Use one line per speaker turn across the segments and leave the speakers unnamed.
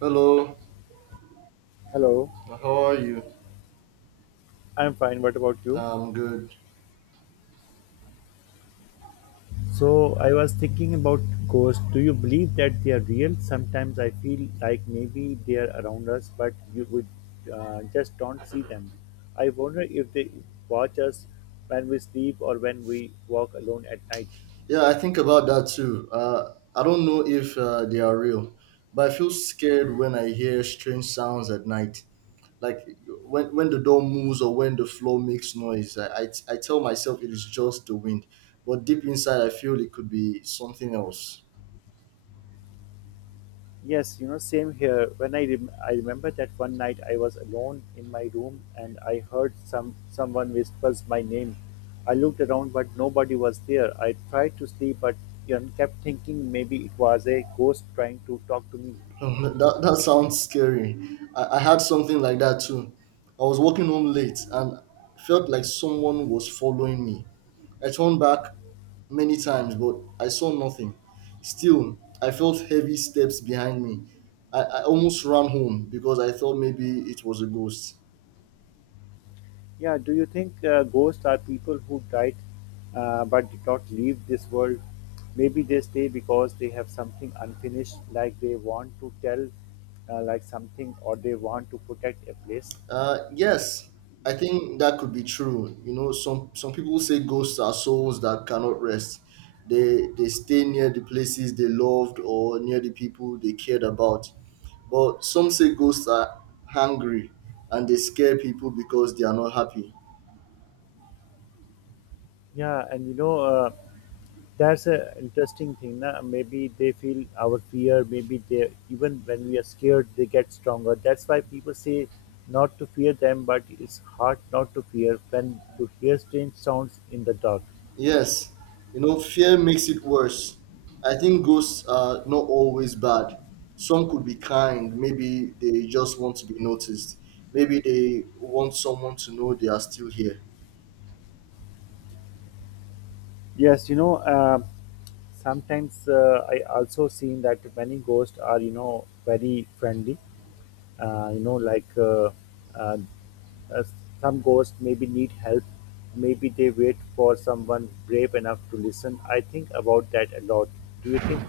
Hello,
Hello,
how are you?
I'm fine. What about you?
I'm good.
So, I was thinking about ghosts. Do you believe that they are real? Sometimes I feel like maybe they are around us, but you would just don't see them. I wonder if they watch us when we sleep or when we walk alone at night.
Yeah, I think about that too. I don't know if they are real, but I feel scared when I hear strange sounds at night. Like when the door moves or when the floor makes noise, I tell myself it is just the wind, but deep inside, I feel it could be something else.
Yes, you know, same here. When I remember that one night I was alone in my room and I heard someone whispers my name. I looked around, but nobody was there. I tried to sleep, but kept thinking maybe it was a ghost trying to talk to me.
That sounds scary. I had something like that too. I was walking home late and felt like someone was following me. I turned back many times, but I saw nothing. Still, I felt heavy steps behind me. I almost ran home because I thought maybe it was a ghost.
Yeah, do you think ghosts are people who died but did not leave this world? Maybe they stay because they have something unfinished, like they want to tell, like something, or they want to protect a place.
Yes, I think that could be true. You know, some people say ghosts are souls that cannot rest. They stay near the places they loved or near the people they cared about. But some say ghosts are hungry and they scare people because they are not happy.
Yeah, and that's a interesting thing. Na? Maybe they feel our fear, maybe they, even when we are scared, they get stronger. That's why people say not to fear them, but it's hard not to fear when you hear strange sounds in the dark.
Yes, you know, fear makes it worse. I think ghosts are not always bad. Some could be kind. Maybe they just want to be noticed. Maybe they want someone to know they are still here.
Yes, sometimes I also seen that many ghosts are, you know, very friendly. uh, you know like uh, uh, uh, some ghosts maybe need help, maybe they wait for someone brave enough to listen. I think about that a lot. Do you think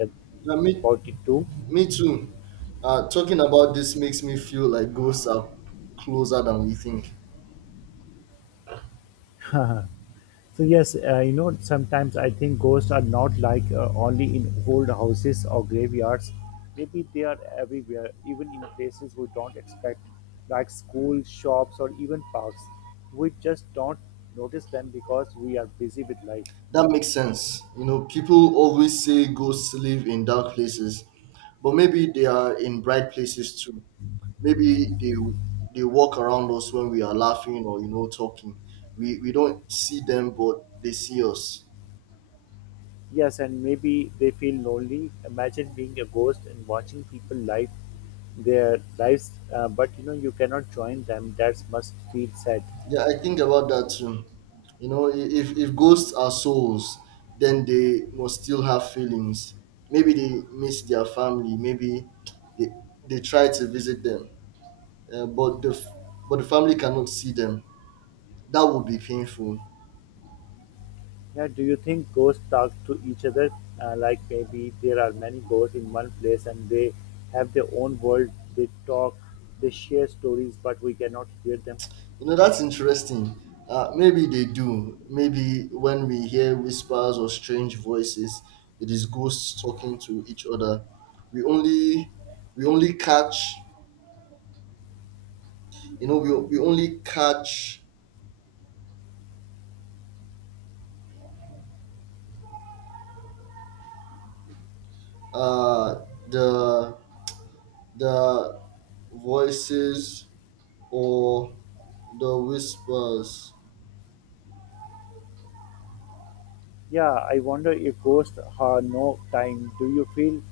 that
Yeah,
about it too?
me too. Talking about this makes me feel like ghosts are closer than we think.
So yes, you know, sometimes I think ghosts are not like, only in old houses or graveyards. Maybe they are everywhere, even in places we don't expect, like schools, shops, or even parks. We just don't notice them because we are busy with life.
That makes sense. You know, people always say ghosts live in dark places, but maybe they are in bright places too. Maybe they walk around us when we are laughing or you know talking. We don't see them, but they see us.
Yes, and maybe they feel lonely. Imagine being a ghost and watching people live their lives, but you know you cannot join them. That must feel sad.
Yeah, I think about that too. You know, if ghosts are souls, then they must still have feelings. Maybe they miss their family. Maybe they they try to visit them, but but the family cannot see them. That would be painful.
Yeah, do you think ghosts talk to each other? Like maybe there are many ghosts in one place and they have their own world. They talk, they share stories, but we cannot hear them.
You know, that's interesting. Maybe they do. Maybe when we hear whispers or strange voices, it is ghosts talking to each other. We only we only catch you know we only catch uh, the the voices or the whispers.
Yeah, I wonder if ghosts have no time. Do you feel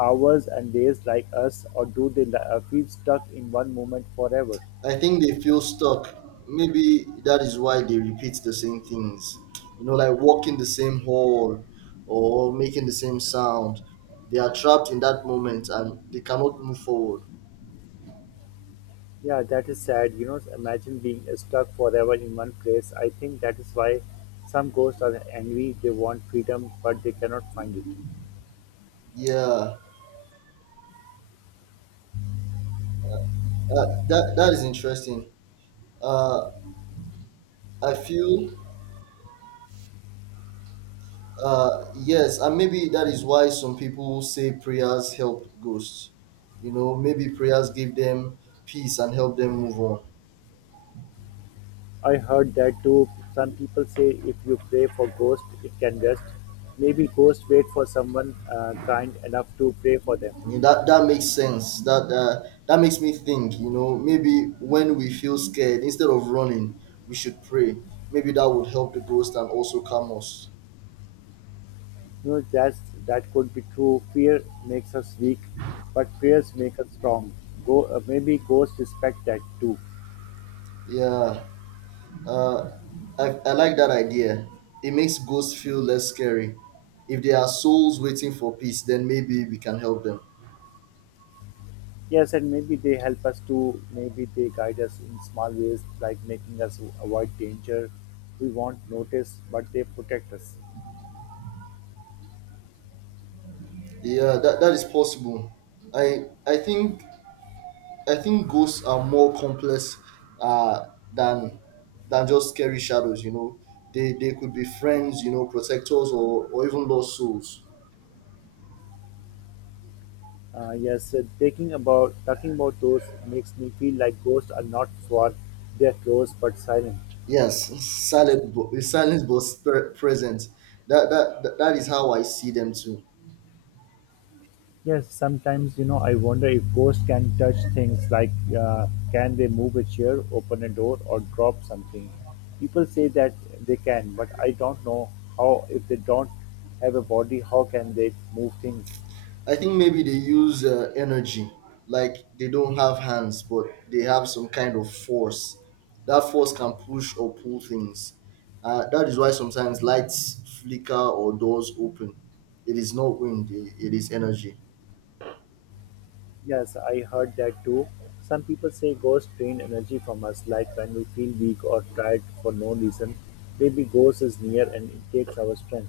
hours and days like us, or do they feel stuck in one moment forever?
I think they feel stuck. Maybe that is why they repeat the same things. You know, like walking the same hall or making the same sound. They are trapped in that moment and they cannot move forward.
Yeah, that is sad. You know, imagine being stuck forever in one place. I think that is why some ghosts are angry. They want freedom, but they cannot find it.
Yeah, that is interesting. Uh, I feel Yes, and maybe that is why some people say prayers help ghosts. You know, maybe prayers give them peace and help them move on.
I heard that too. Some people say if you pray for ghosts, it can rest. Maybe ghosts wait for someone kind enough to pray for them.
You that makes sense. That that makes me think. You know, maybe when we feel scared, instead of running, we should pray. Maybe that would help the ghost and also calm us.
You know, that's, that could be true. Fear makes us weak, but prayers make us strong. Maybe ghosts respect that too.
Yeah, uh, I like that idea. It makes ghosts feel less scary. If there are souls waiting for peace, then maybe we can help them.
Yes, and maybe they help us to, maybe they guide us in small ways, like making us avoid danger we won't notice, but they protect us.
Yeah, that is possible. I I think I think ghosts are more complex uh, than than just scary shadows. You know, they could be friends, you know, protectors, or even lost souls.
Yes, thinking about talking about those makes me feel like ghosts are not far; they're close but silent.
Yes, silent, but silence, but spirit present. That is how I see them too.
Yes, sometimes you know I wonder if ghosts can touch things, like uh, can they move a chair, open a door, or drop something. People say that they can, but I don't know how. If they don't have a body, how can they move things?
I think maybe they use energy, like they don't have hands, but they have some kind of force. That force can push or pull things. That is why sometimes lights flicker or doors open. It is not wind, it is energy.
Yes, I heard that too. Some people say ghosts drain energy from us, like when we feel weak or tired for no reason. Maybe ghost is near and it takes our strength.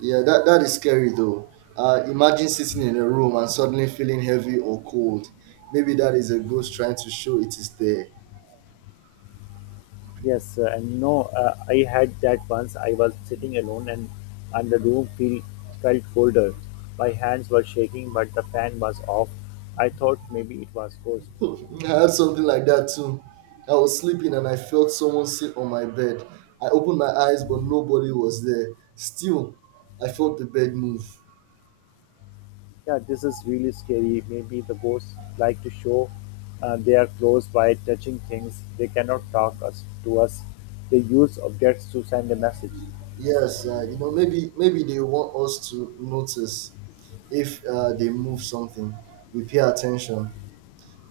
Yeah, that is scary though. Imagine sitting in a room and suddenly feeling heavy or cold. Maybe that is a ghost trying to show it is there.
Yes, and no, I had that once. I was sitting alone and the felt colder. My hands were shaking, but the fan was off. I thought maybe it was ghost.
I had something like that too. I was sleeping and I felt someone sit on my bed. I opened my eyes, but nobody was there. Still, I felt the bed move.
Yeah, this is really scary. Maybe the ghosts like to show their clothes by touching things. They cannot talk us to us. They use objects to send a message.
Yes, you know, maybe they want us to notice if they move something. We pay attention.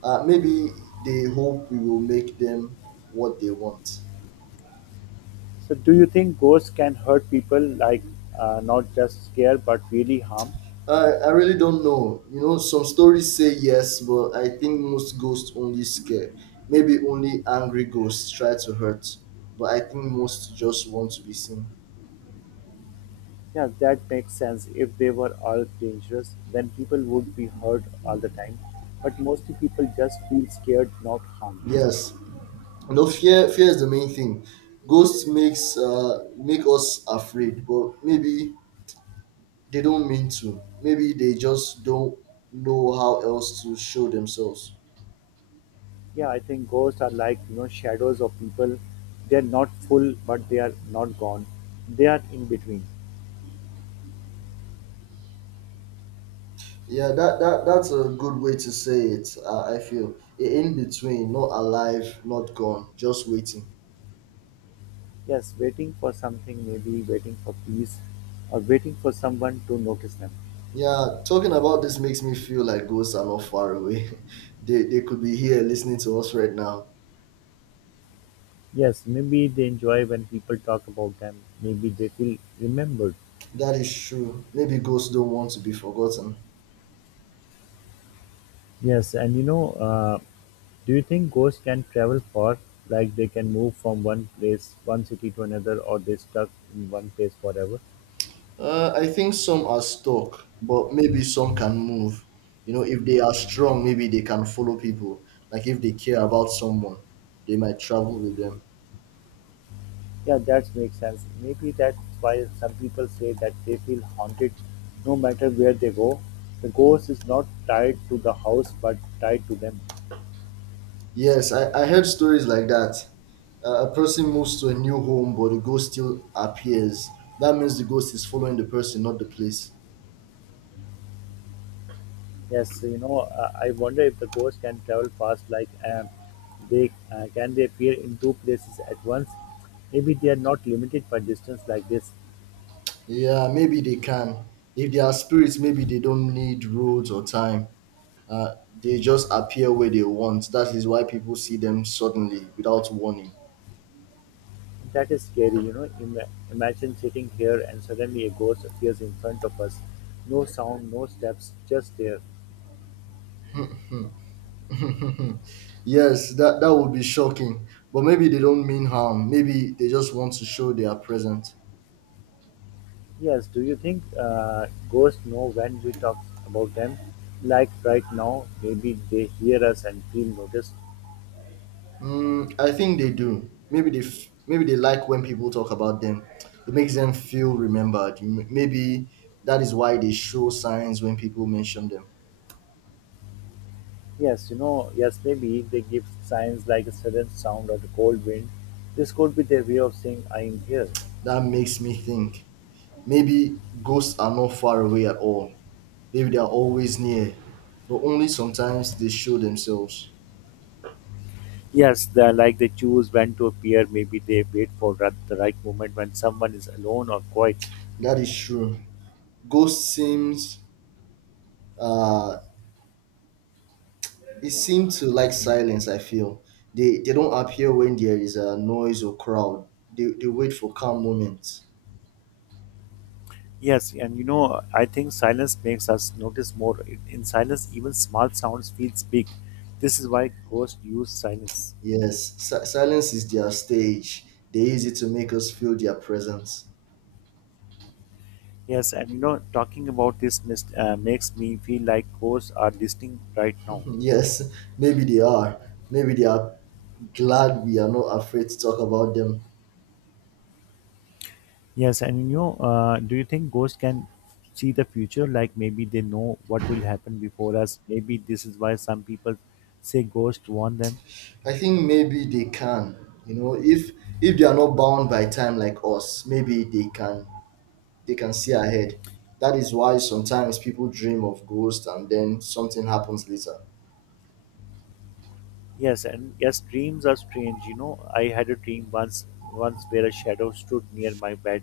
Maybe they hope we will make them what they want.
So, do you think ghosts can hurt people, like not just scare but really harm?
I really don't know. You know, some stories say yes, but I think most ghosts only scare. Maybe only angry ghosts try to hurt, but I think most just want to be seen.
Yeah, that makes sense. If they were all dangerous, then people would be hurt all the time. But mostly people just feel scared, not harmed.
Yes, you know, fear is the main thing. Ghosts makes make us afraid, but maybe they don't mean to. Maybe they just don't know how else to show themselves.
Yeah, I think ghosts are like, you know, shadows of people. They're not full, but they are not gone. They are in between.
Yeah, that that's a good way to say it. In between, not alive, not gone, just waiting.
Yes, waiting for something, maybe waiting for peace or waiting for someone to notice them.
Yeah, talking about this makes me feel like ghosts are not far away. They could be here listening to us right now.
Yes, maybe they enjoy when people talk about them. Maybe they feel remembered.
That is true. Maybe ghosts don't want to be forgotten.
Yes, and do you think ghosts can travel far? Like they can move from one place, one city to another, or they stuck in one place forever?
I think some are stuck, but maybe some can move. You know, if they are strong, maybe they can follow people. Like if they care about someone, they might travel with them.
Yeah, that makes sense. Maybe that's why some people say that they feel haunted no matter where they go. The ghost is not tied to the house but tied to them.
Yes, I heard stories like that. A person moves to a new home, but the ghost still appears. That means the ghost is following the person, not the place.
Yes, you know, I wonder if the ghost can travel fast, like they can they appear in two places at once. Maybe they are not limited by distance like this.
Yeah, maybe they can. If they are spirits, maybe they don't need roads or time. Uh, they just appear where they want. That is why people see them suddenly without warning.
That is scary, you know. Imagine sitting here and suddenly a ghost appears in front of us. No sound, no steps, just there.
yes, that would be shocking. But maybe they don't mean harm. Maybe they just want to show they are present.
Yes, do you think ghosts know when we talk about them? Like right now, maybe they hear us and feel noticed.
Mm, I think they do. Maybe they like when people talk about them. It makes them feel remembered. Maybe that is why they show signs when people mention them.
Yes, you know, yes, maybe they give signs like a sudden sound or a cold wind. This could be their way of saying, I am here.
That makes me think. Maybe ghosts are not far away at all. Maybe they are always near, but only sometimes they show themselves.
Yes, they like they choose when to appear. Maybe they wait for the right moment when someone is alone or quiet.
That is true. Ghosts seems uh it seems to like silence. I feel they don't appear when there is a noise or crowd. They wait for calm moments.
Yes, and you know, I think silence makes us notice more. In silence, even small sounds feel big. This is why ghosts use silence.
Yes, silence is their stage. They use it to make us feel their presence.
Yes, and talking about this makes me feel like ghosts are listening right now.
yes, maybe they are. Maybe they are glad we are not afraid to talk about them.
Yes, and do you think ghosts can see the future? Like maybe they know what will happen before us. Maybe this is why some people say ghosts warn them.
I think maybe they can. You know, if they are not bound by time like us, maybe they can see ahead. That is why sometimes people dream of ghosts and then something happens later.
Yes, and yes, dreams are strange. You know, I had a dream once, once where a shadow stood near my bed.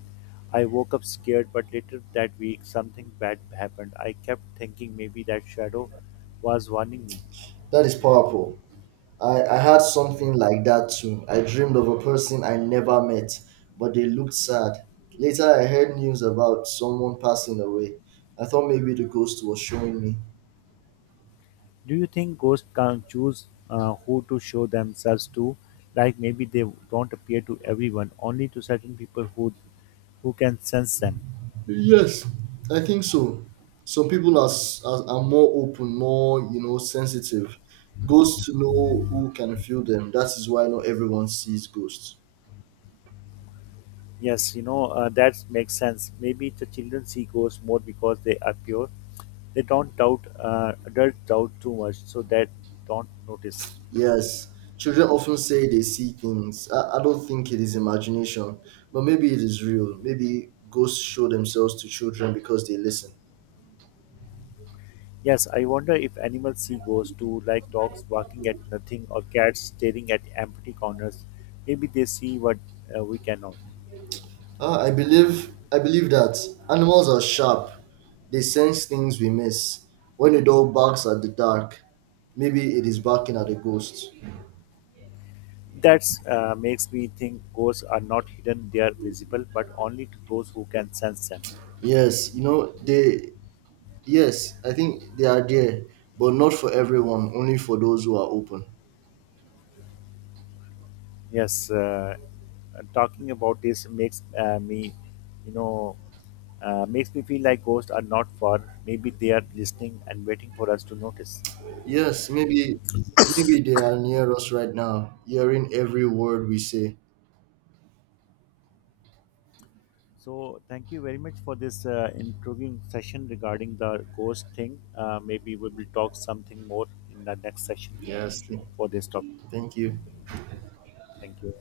I woke up scared, but later that week something bad happened. I kept thinking maybe that shadow was warning me.
That is powerful. I had something like that too. I dreamed of a person I never met, but they looked sad. Later, I heard news about someone passing away. I thought maybe the ghost was showing me.
Do you think ghosts can choose who to show themselves to? Like maybe they don't appear to everyone, only to certain people who can sense them.
Yes, I think so. Some people are, are more open, more, you know, sensitive. Ghosts know who can feel them. That is why not everyone sees ghosts.
Yes, that makes sense. Maybe the children see ghosts more because they are pure. They don't doubt. Adults doubt too much, so that don't notice.
Yes, children often say they see things. I don't think it is imagination, but maybe it is real. Maybe ghosts show themselves to children because they listen.
Yes, I wonder if animals see ghosts too, like dogs barking at nothing or cats staring at empty corners. Maybe they see what, we cannot.
Ah, I believe that animals are sharp. They sense things we miss. When a dog barks at the dark, maybe it is barking at a ghost.
That makes me think ghosts are not hidden; they are visible, but only to those who can sense them.
Yes, you know they. Yes, I think they are there, but not for everyone. Only for those who are open.
Yes, talking about this you know, makes me feel like ghosts are not far. Maybe they are listening and waiting for us to notice.
Yes, maybe they are near us right now, hearing every word we say.
So, thank you very much for this intriguing session regarding the ghost thing. Maybe we will talk something more in the next session
Yes.
for this topic.
Thank you.
Thank you.